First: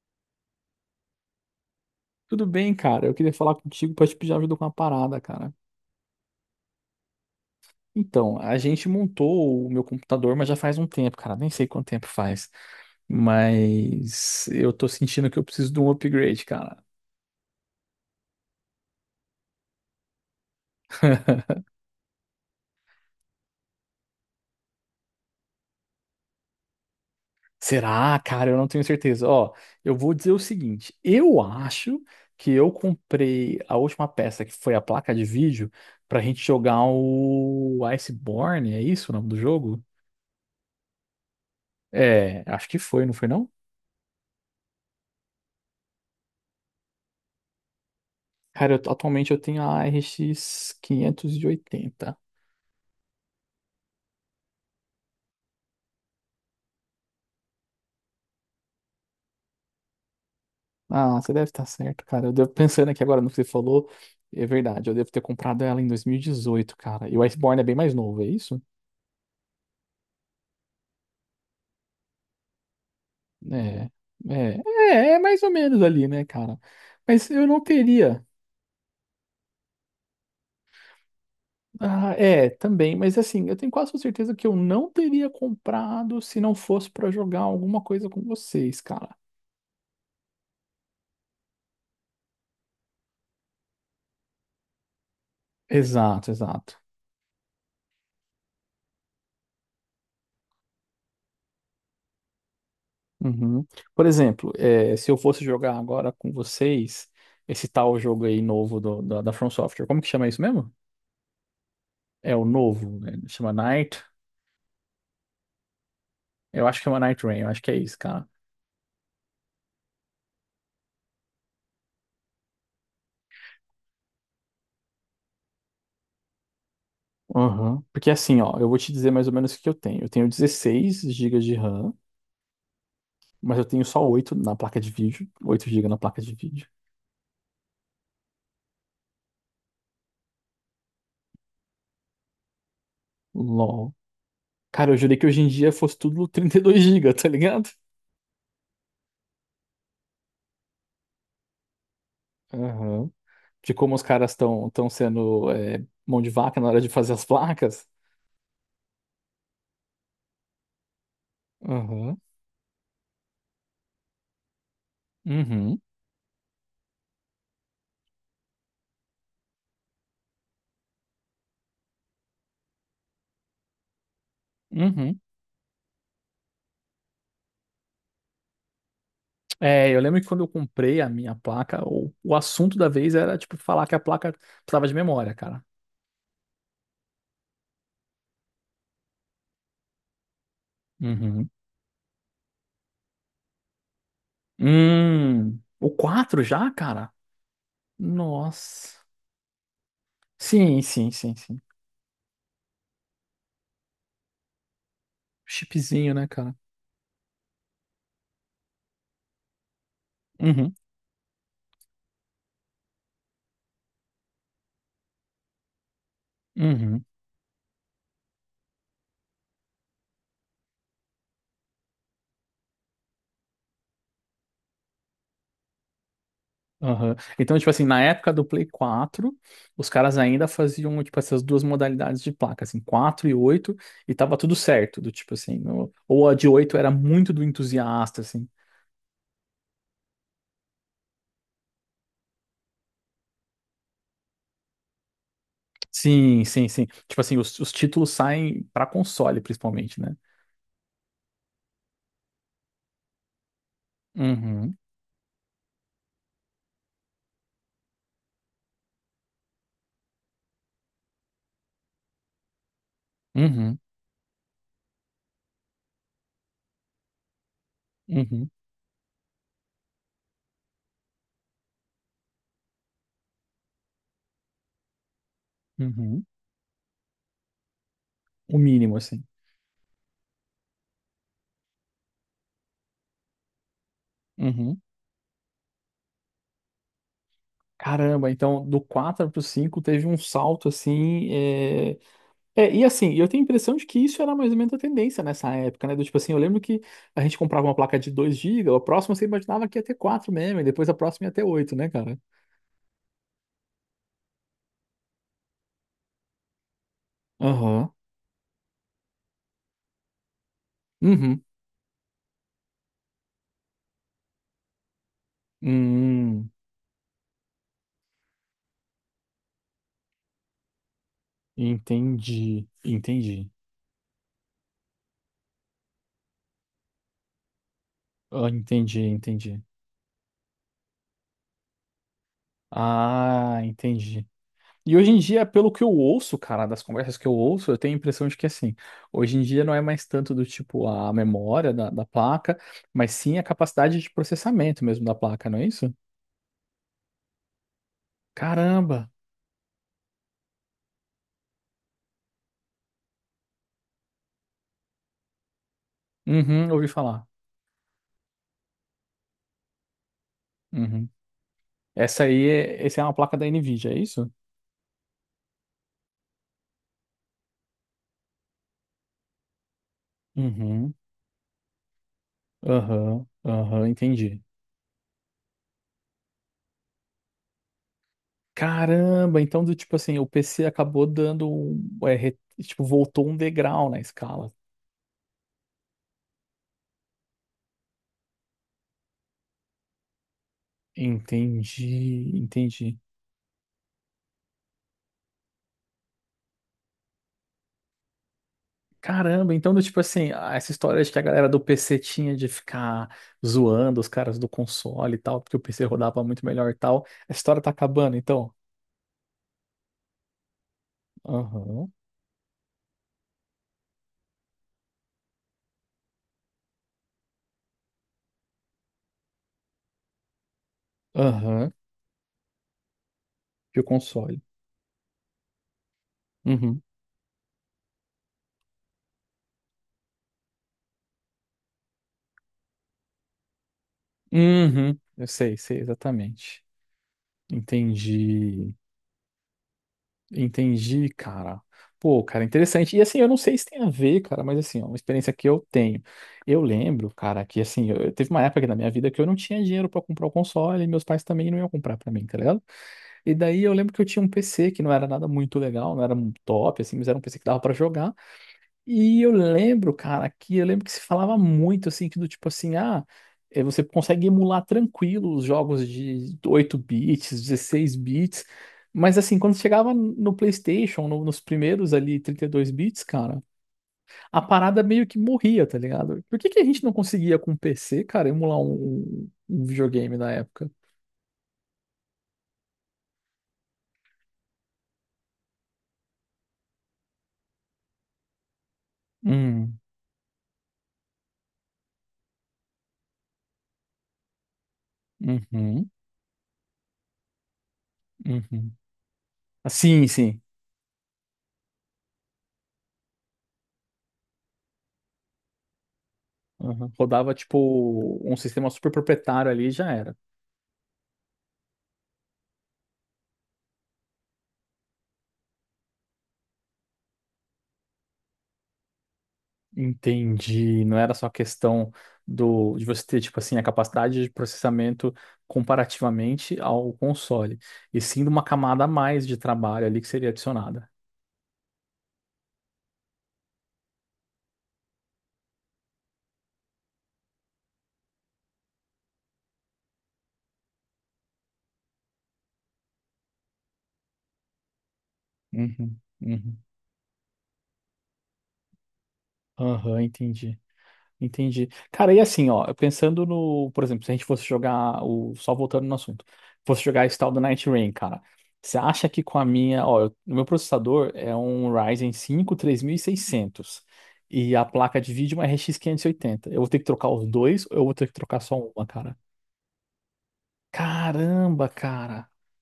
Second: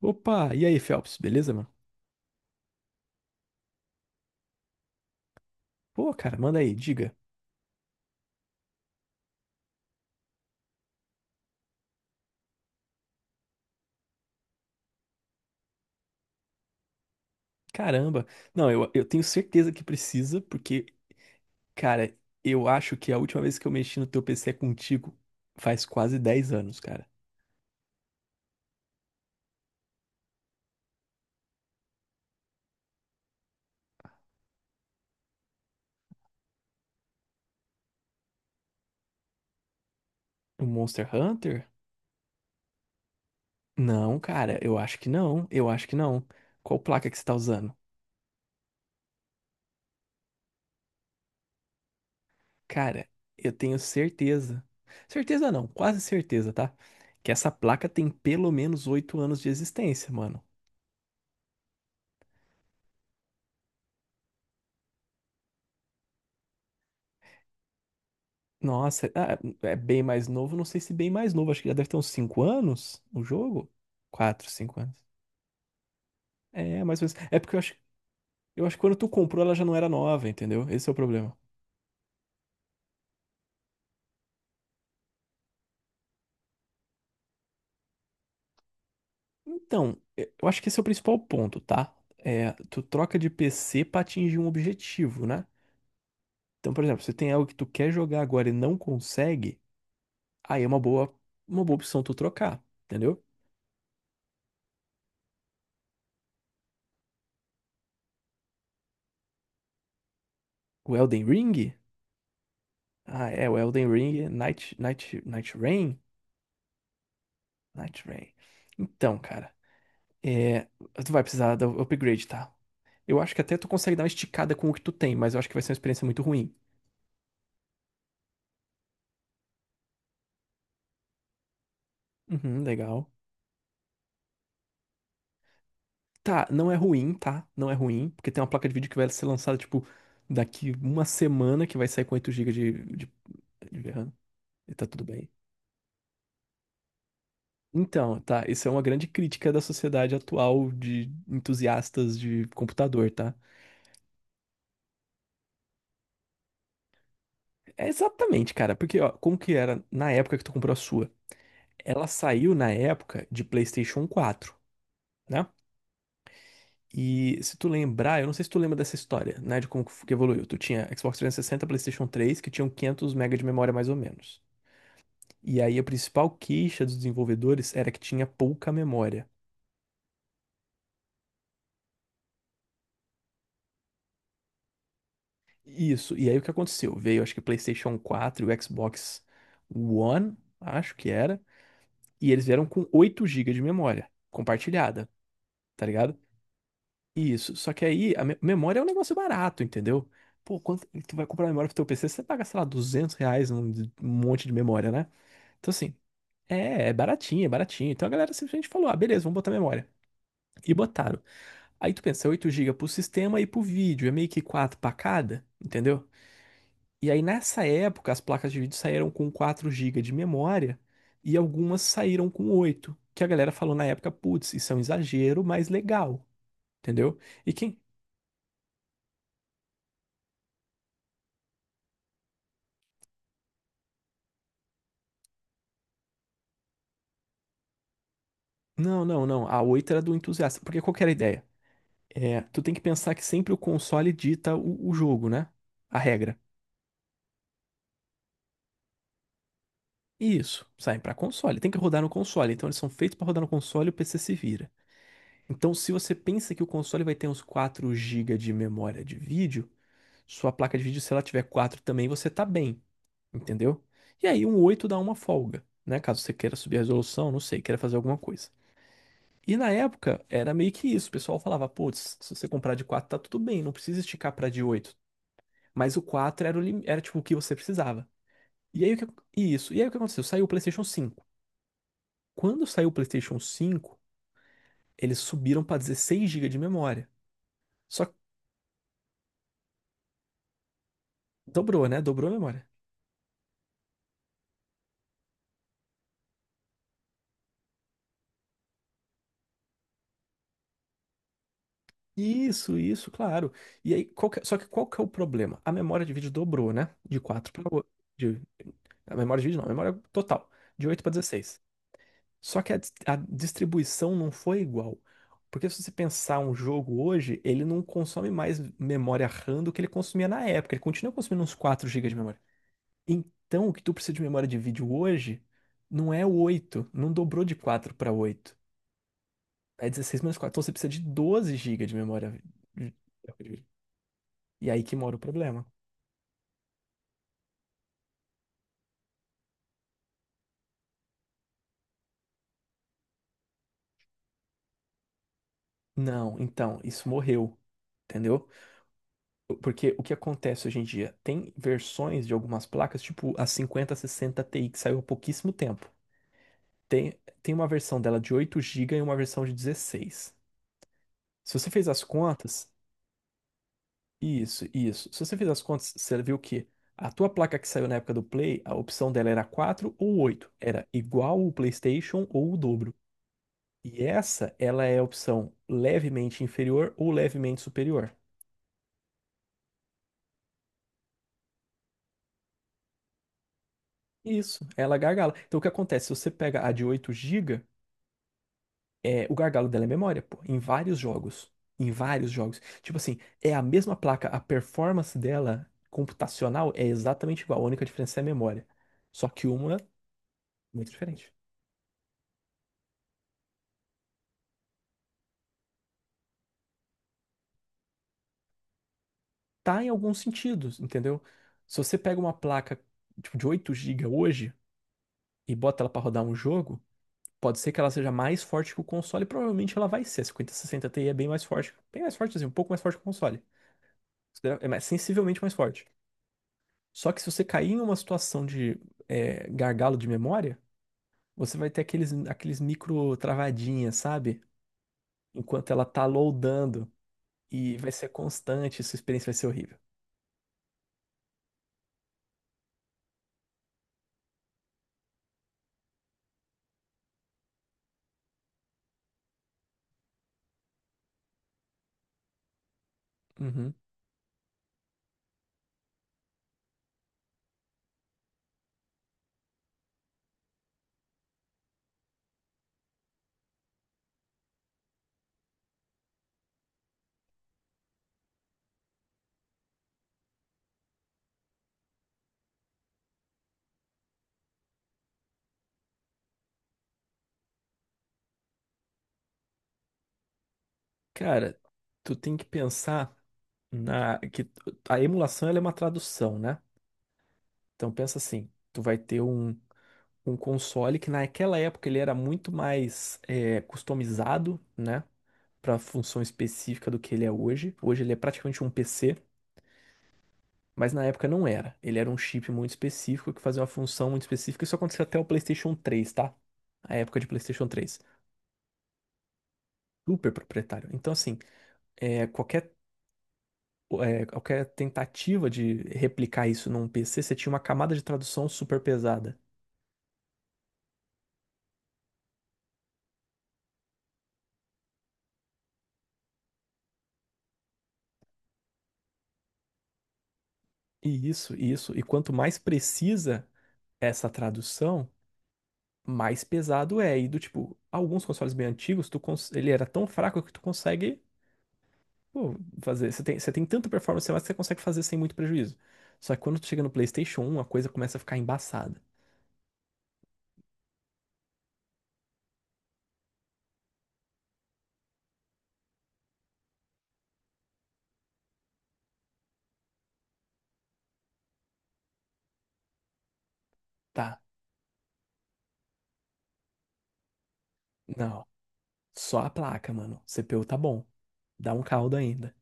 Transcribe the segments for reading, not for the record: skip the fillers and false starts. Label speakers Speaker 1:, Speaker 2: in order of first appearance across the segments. Speaker 1: Opa, e aí, Phelps, beleza, mano?
Speaker 2: Tudo bem, cara. Eu queria falar contigo pra te pedir ajuda com uma parada, cara.
Speaker 1: Pô, cara, manda aí, diga.
Speaker 2: Então, a gente montou o meu computador, mas já faz um tempo, cara. Nem sei quanto tempo faz. Mas eu tô sentindo que eu preciso de um upgrade, cara.
Speaker 1: Caramba. Não, eu tenho certeza que precisa, porque, cara, eu acho que a última vez que eu mexi no teu PC é contigo faz quase 10 anos, cara.
Speaker 2: Será, cara? Eu não tenho certeza. Ó, eu vou dizer o seguinte: eu acho que eu comprei a última peça, que foi a placa de vídeo, pra gente jogar o Iceborne. É isso o nome do jogo?
Speaker 1: O Monster Hunter?
Speaker 2: É, acho que foi, não foi não?
Speaker 1: Não, cara, eu acho que não, eu acho que não. Qual placa que você tá usando?
Speaker 2: Cara, atualmente eu tenho a RX 80.
Speaker 1: Cara, eu tenho certeza. Certeza não, quase certeza, tá? Que essa placa tem pelo menos 8 anos de existência, mano.
Speaker 2: Ah, você deve estar certo, cara. Eu devo pensando aqui agora no que você falou. É verdade, eu devo ter comprado ela em 2018, cara. E o Iceborne é bem mais novo, é isso?
Speaker 1: Nossa, ah, é bem mais novo, não sei se bem mais novo, acho que já deve ter uns 5 anos o jogo.
Speaker 2: É,
Speaker 1: quatro
Speaker 2: é,
Speaker 1: cinco anos.
Speaker 2: é mais ou menos ali, né, cara?
Speaker 1: É, mais ou menos.
Speaker 2: Mas
Speaker 1: É
Speaker 2: eu
Speaker 1: porque eu
Speaker 2: não
Speaker 1: acho,
Speaker 2: teria.
Speaker 1: eu acho que quando tu comprou ela já não era nova, entendeu? Esse é o problema.
Speaker 2: Ah, é, também, mas assim, eu tenho quase certeza que eu não teria comprado se não fosse pra jogar alguma coisa com vocês, cara.
Speaker 1: Então, eu acho que esse é o principal ponto, tá? É, tu troca de PC pra atingir um objetivo, né?
Speaker 2: Exato,
Speaker 1: Então,
Speaker 2: exato.
Speaker 1: por exemplo, se tem algo que tu quer jogar agora e não consegue, aí é uma boa opção tu trocar, entendeu?
Speaker 2: Uhum. Por exemplo, se eu fosse jogar agora com vocês esse tal jogo aí novo da From Software, como que chama isso mesmo?
Speaker 1: O Elden Ring?
Speaker 2: É o novo, né?
Speaker 1: Ah, é,
Speaker 2: Chama
Speaker 1: o Elden
Speaker 2: Night.
Speaker 1: Ring, Night, Night, Night Rain?
Speaker 2: Eu acho que chama Night Rain, eu acho que é isso,
Speaker 1: Night
Speaker 2: cara.
Speaker 1: Rain. Então, cara. É, tu vai precisar do upgrade, tá? Eu acho que até tu consegue dar uma esticada com o que tu tem, mas eu acho que vai ser uma experiência muito ruim.
Speaker 2: Uhum. Porque assim, ó, eu vou te dizer mais ou menos o que eu tenho. Eu tenho 16 gigas de RAM,
Speaker 1: Uhum, legal.
Speaker 2: mas eu tenho só 8 na placa de vídeo. Oito gigas na placa de
Speaker 1: Tá,
Speaker 2: vídeo.
Speaker 1: não é ruim, tá? Não é ruim, porque tem uma placa de vídeo que vai ser lançada, tipo, daqui uma semana, que vai sair com 8 GB de, de
Speaker 2: LOL.
Speaker 1: RAM. E tá
Speaker 2: Cara, eu
Speaker 1: tudo
Speaker 2: jurei que
Speaker 1: bem.
Speaker 2: hoje em dia fosse tudo 32 gigas, tá ligado?
Speaker 1: Então, tá, isso é uma grande crítica da sociedade atual de entusiastas de computador,
Speaker 2: Aham.
Speaker 1: tá?
Speaker 2: De como os caras estão sendo mão de vaca na hora de fazer as placas.
Speaker 1: É exatamente, cara, porque, ó, como que era na época que tu comprou a sua? Ela
Speaker 2: Uhum,
Speaker 1: saiu na época de PlayStation 4, né?
Speaker 2: uhum,
Speaker 1: E se tu lembrar, eu não sei se tu lembra dessa história, né, de como que que evoluiu. Tu tinha Xbox 360, PlayStation 3, que tinham 500 MB de memória mais ou menos.
Speaker 2: uhum.
Speaker 1: E aí a principal queixa dos desenvolvedores era que tinha pouca memória.
Speaker 2: É, eu lembro que quando eu comprei a minha placa, o assunto da vez era, tipo, falar que a placa precisava de memória, cara.
Speaker 1: Isso, e aí o que aconteceu? Veio, acho que PlayStation 4 e o Xbox One, acho que era,
Speaker 2: Uhum.
Speaker 1: e eles vieram com 8 gigas de memória compartilhada, tá
Speaker 2: O
Speaker 1: ligado?
Speaker 2: 4 já, cara?
Speaker 1: Isso, só que aí memória é um
Speaker 2: Nossa.
Speaker 1: negócio barato, entendeu? Pô,
Speaker 2: Sim,
Speaker 1: quanto
Speaker 2: sim,
Speaker 1: tu vai
Speaker 2: sim,
Speaker 1: comprar
Speaker 2: sim.
Speaker 1: memória pro teu PC, você paga, sei lá, R$ 200 um monte de memória, né? Então, assim,
Speaker 2: Chipzinho, né, cara?
Speaker 1: é baratinho, é baratinho. Então a galera simplesmente falou: ah, beleza, vamos botar memória. E
Speaker 2: Uhum,
Speaker 1: botaram. Aí tu pensa, 8 GB pro sistema e pro vídeo, é meio que 4 pra cada, entendeu?
Speaker 2: uhum,
Speaker 1: E aí nessa época as placas de vídeo saíram com 4 GB de memória e algumas saíram com oito, que a galera falou na época, putz, isso é um exagero, mas legal,
Speaker 2: aham.
Speaker 1: entendeu? E
Speaker 2: Então, tipo
Speaker 1: quem.
Speaker 2: assim, na época do Play quatro, os caras ainda faziam, tipo, essas duas modalidades de placa, assim, 4 e oito, e tava tudo certo. Do tipo assim, ou a de 8 era muito do entusiasta, assim.
Speaker 1: Não, não, não, a 8 era do entusiasta, porque qual que era a ideia? É, tu tem que pensar que sempre o console dita o jogo, né? A regra.
Speaker 2: Sim, sim, sim. Tipo assim, os títulos saem pra console, principalmente, né?
Speaker 1: Isso, saem para console. Tem que rodar no console. Então eles são feitos para rodar no console e o PC se vira.
Speaker 2: Uhum,
Speaker 1: Então, se você pensa que o console vai ter uns 4 gigas de memória de vídeo, sua placa de vídeo, se ela tiver 4 também, você tá bem,
Speaker 2: uhum,
Speaker 1: entendeu? E aí um 8 dá uma folga, né? Caso você queira subir a resolução, não sei, queira fazer alguma coisa.
Speaker 2: uhum,
Speaker 1: E na época era meio que isso. O pessoal falava, putz, se você comprar de 4 tá tudo bem, não precisa esticar para de 8. Mas o
Speaker 2: uhum.
Speaker 1: 4 era, era tipo o que você precisava.
Speaker 2: O
Speaker 1: E aí o
Speaker 2: mínimo,
Speaker 1: que...
Speaker 2: assim.
Speaker 1: Isso. E aí o que aconteceu? Saiu o PlayStation cinco. Quando saiu o PlayStation cinco,
Speaker 2: Uhum.
Speaker 1: eles subiram para 16 gigas de memória. Só que
Speaker 2: Caramba, então do 4 pro cinco teve um salto assim.
Speaker 1: dobrou,
Speaker 2: É...
Speaker 1: né? Dobrou a memória.
Speaker 2: é, e assim, eu tenho a impressão de que isso era mais ou menos a tendência nessa época, né? Do tipo assim, eu lembro que a gente comprava uma placa de 2 gigas, a próxima você imaginava que ia ter quatro mesmo, e depois a próxima ia ter oito, né, cara?
Speaker 1: Isso, claro. E aí, só que qual que é o problema? A memória de vídeo dobrou, né? De quatro para 8.
Speaker 2: Aham.
Speaker 1: De, a memória de vídeo não, a memória total. De 8 para
Speaker 2: Uhum.
Speaker 1: 16. Só que a distribuição não foi igual. Porque se você pensar
Speaker 2: Hum,
Speaker 1: um jogo hoje, ele não consome mais memória RAM do que ele consumia na época. Ele continua consumindo uns 4 gigas de memória.
Speaker 2: entendi, entendi.
Speaker 1: Então, o que tu precisa de memória de vídeo hoje não é o oito, não dobrou de 4 para
Speaker 2: Ah,
Speaker 1: oito.
Speaker 2: entendi, entendi.
Speaker 1: É 16 menos quatro. Então você precisa de 12 gigas de memória.
Speaker 2: Ah,
Speaker 1: de-
Speaker 2: entendi.
Speaker 1: E aí que
Speaker 2: E hoje
Speaker 1: mora o
Speaker 2: em dia,
Speaker 1: problema.
Speaker 2: pelo que eu ouço, cara, das conversas que eu ouço, eu tenho a impressão de que assim, hoje em dia não é mais tanto do tipo a memória da placa, mas sim a capacidade de processamento mesmo da placa, não é isso?
Speaker 1: Não, então, isso morreu. Entendeu?
Speaker 2: Caramba!
Speaker 1: Porque o que acontece hoje em dia? Tem versões de algumas placas, tipo a 5060 Ti, que saiu há pouquíssimo tempo.
Speaker 2: Uhum, ouvi
Speaker 1: Tem,
Speaker 2: falar.
Speaker 1: tem uma versão dela de 8 gigas e uma versão de 16.
Speaker 2: Uhum.
Speaker 1: Se você fez as
Speaker 2: Essa aí
Speaker 1: contas,
Speaker 2: é, essa é uma placa da Nvidia, é isso?
Speaker 1: isso, isso. Se você fizer as contas, você viu que a tua placa que saiu na época do Play, a opção dela era 4 ou oito. Era
Speaker 2: Uhum,
Speaker 1: igual o PlayStation ou o dobro.
Speaker 2: aham, aham,
Speaker 1: E
Speaker 2: entendi.
Speaker 1: essa, ela é a opção levemente inferior ou levemente superior.
Speaker 2: Caramba, então do tipo assim, o PC acabou dando, é, tipo, voltou um degrau na escala.
Speaker 1: Isso, ela gargala. Então o que acontece? Se você pega a de 8 GB, o gargalo dela é memória, pô, em vários jogos. Em vários
Speaker 2: Entendi,
Speaker 1: jogos. Tipo
Speaker 2: entendi.
Speaker 1: assim, é a mesma placa, a performance dela computacional é exatamente igual. A única diferença é a memória. Só que
Speaker 2: Caramba,
Speaker 1: uma
Speaker 2: então,
Speaker 1: é
Speaker 2: do tipo assim, ah, essa
Speaker 1: muito
Speaker 2: história de que a
Speaker 1: diferente.
Speaker 2: galera do PC tinha de ficar zoando os caras do console e tal, porque o PC rodava muito melhor e tal, a história tá acabando, então.
Speaker 1: Tá, em alguns sentidos, entendeu? Se
Speaker 2: Aham,
Speaker 1: você pega uma placa tipo, de 8 gigas hoje e bota ela pra rodar um jogo, pode ser que ela seja mais forte que o console, e provavelmente ela vai ser. A 5060 Ti é
Speaker 2: aham,
Speaker 1: bem mais forte assim, um pouco mais forte que o console.
Speaker 2: que o console.
Speaker 1: Sensivelmente mais forte.
Speaker 2: Uhum,
Speaker 1: Só que se você cair em uma situação de gargalo de memória, você vai ter aqueles micro travadinhas, sabe?
Speaker 2: uhum, eu sei,
Speaker 1: Enquanto
Speaker 2: sei
Speaker 1: ela tá
Speaker 2: exatamente.
Speaker 1: loadando. E vai ser
Speaker 2: Entendi,
Speaker 1: constante, sua experiência vai ser horrível.
Speaker 2: entendi, cara. Pô, cara, interessante. E assim, eu não sei se tem a ver, cara, mas assim, ó, uma experiência que eu tenho. Eu lembro, cara, que assim, teve uma época aqui na minha vida que eu não tinha dinheiro pra comprar o console e meus pais também não iam comprar pra mim, tá ligado? E daí eu
Speaker 1: Uhum.
Speaker 2: lembro que eu tinha um PC que não era nada muito legal, não era um top, assim, mas era um PC que dava pra jogar. E eu lembro, cara, que eu lembro que se falava muito, assim, que do tipo assim, ah, você consegue emular tranquilo os jogos de 8 bits, 16 bits. Mas assim, quando chegava no PlayStation, nos primeiros ali 32 bits, cara, a parada meio que morria, tá ligado? Por que que a gente não conseguia com o PC, cara, emular um videogame na época?
Speaker 1: Cara, tu tem que pensar. na que t- a emulação ela é uma tradução, né? Então pensa assim, tu vai ter
Speaker 2: Hum,
Speaker 1: um console que naquela época ele era muito mais customizado, né? Para
Speaker 2: uhum,
Speaker 1: função específica do que ele é hoje. Hoje ele é praticamente um
Speaker 2: uhum.
Speaker 1: PC,
Speaker 2: Sim, sim.
Speaker 1: mas na época não era. Ele era um chip muito específico que fazia uma função muito específica. Isso aconteceu até o PlayStation 3, tá?
Speaker 2: Uhum.
Speaker 1: A época de
Speaker 2: Rodava
Speaker 1: PlayStation 3.
Speaker 2: tipo um sistema super proprietário ali e já era.
Speaker 1: Super proprietário. Então assim, é, qualquer qualquer tentativa de replicar isso num PC, você tinha uma camada de tradução super pesada.
Speaker 2: Entendi. Não era só questão do de você ter tipo assim a capacidade de processamento comparativamente ao console, e sim de uma camada a mais de trabalho ali que seria adicionada.
Speaker 1: E isso, isso. E quanto mais precisa essa tradução, mais pesado é. E do tipo, alguns consoles bem antigos, ele era tão fraco que tu consegue, pô, fazer. Você tem tanta performance a mais que você consegue fazer sem muito prejuízo.
Speaker 2: Uhum,
Speaker 1: Só que quando
Speaker 2: uhum.
Speaker 1: tu chega no PlayStation 1, a coisa começa a ficar embaçada.
Speaker 2: Aham, entendi. Entendi. Cara, e assim, ó, pensando no, por exemplo, se a gente fosse jogar o, só voltando no assunto, fosse jogar esse tal do Night Rain, cara, você acha que com a minha, ó, o meu processador é um Ryzen 5 3600
Speaker 1: Tá,
Speaker 2: e a placa de vídeo é uma RX 80. Eu vou ter que trocar os dois ou eu vou ter que trocar
Speaker 1: não.
Speaker 2: só uma, cara?
Speaker 1: Só a placa, mano. CPU tá bom.
Speaker 2: Caramba,
Speaker 1: Dá um caldo
Speaker 2: cara,
Speaker 1: ainda.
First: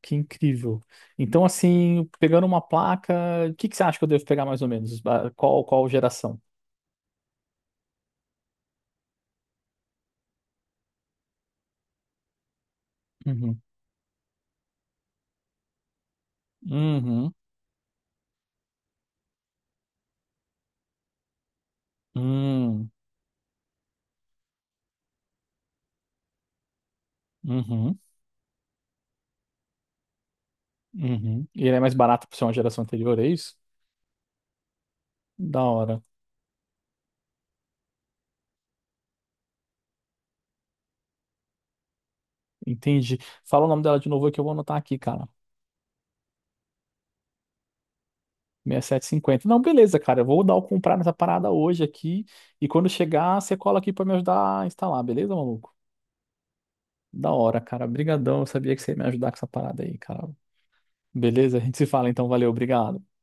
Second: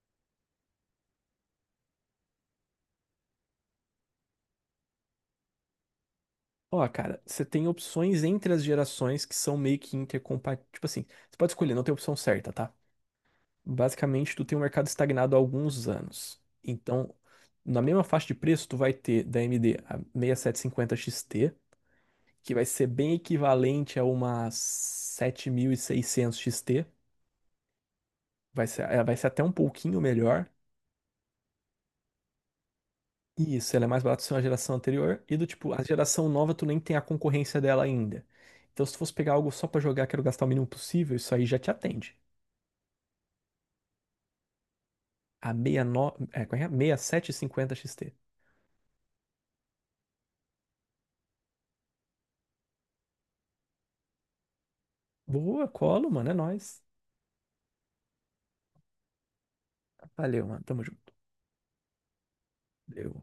Speaker 2: que incrível. Então, assim, pegando uma placa, o que que você acha que eu devo pegar mais ou menos? Ah, qual geração?
Speaker 1: Ó, cara, você tem opções entre as gerações que são meio que intercompatíveis. Tipo assim, você pode escolher, não tem opção certa, tá?
Speaker 2: Uhum.
Speaker 1: Basicamente, tu tem um mercado estagnado há alguns anos. Então,
Speaker 2: Uhum.
Speaker 1: na mesma faixa de preço, tu vai ter da AMD a 6750 XT, que vai ser
Speaker 2: Hum,
Speaker 1: bem equivalente a uma 7600 XT.
Speaker 2: uhum.
Speaker 1: Vai ser, ela vai ser até um pouquinho melhor.
Speaker 2: Uhum. E ele é mais barato por ser uma geração anterior, é isso?
Speaker 1: E isso, ela é mais barata do que a geração anterior. E do
Speaker 2: Da
Speaker 1: tipo, a
Speaker 2: hora.
Speaker 1: geração nova, tu nem tem a concorrência dela ainda. Então, se tu fosse pegar algo só pra jogar, quero gastar o mínimo possível, isso aí já te atende.
Speaker 2: Entendi. Fala o nome dela de novo que eu vou anotar aqui, cara.
Speaker 1: A 69, qual é? 6750 XT.
Speaker 2: 6750. Não, beleza, cara. Eu vou dar o comprar nessa parada hoje aqui. E quando chegar, você cola aqui pra me ajudar a instalar, beleza,
Speaker 1: Boa,
Speaker 2: maluco?
Speaker 1: colo, mano, é nóis.
Speaker 2: Da hora, cara. Brigadão. Eu sabia que você ia me ajudar com essa parada aí, cara.
Speaker 1: Valeu, mano. Tamo junto.
Speaker 2: Beleza? A gente se fala então. Valeu, obrigado.
Speaker 1: Deu.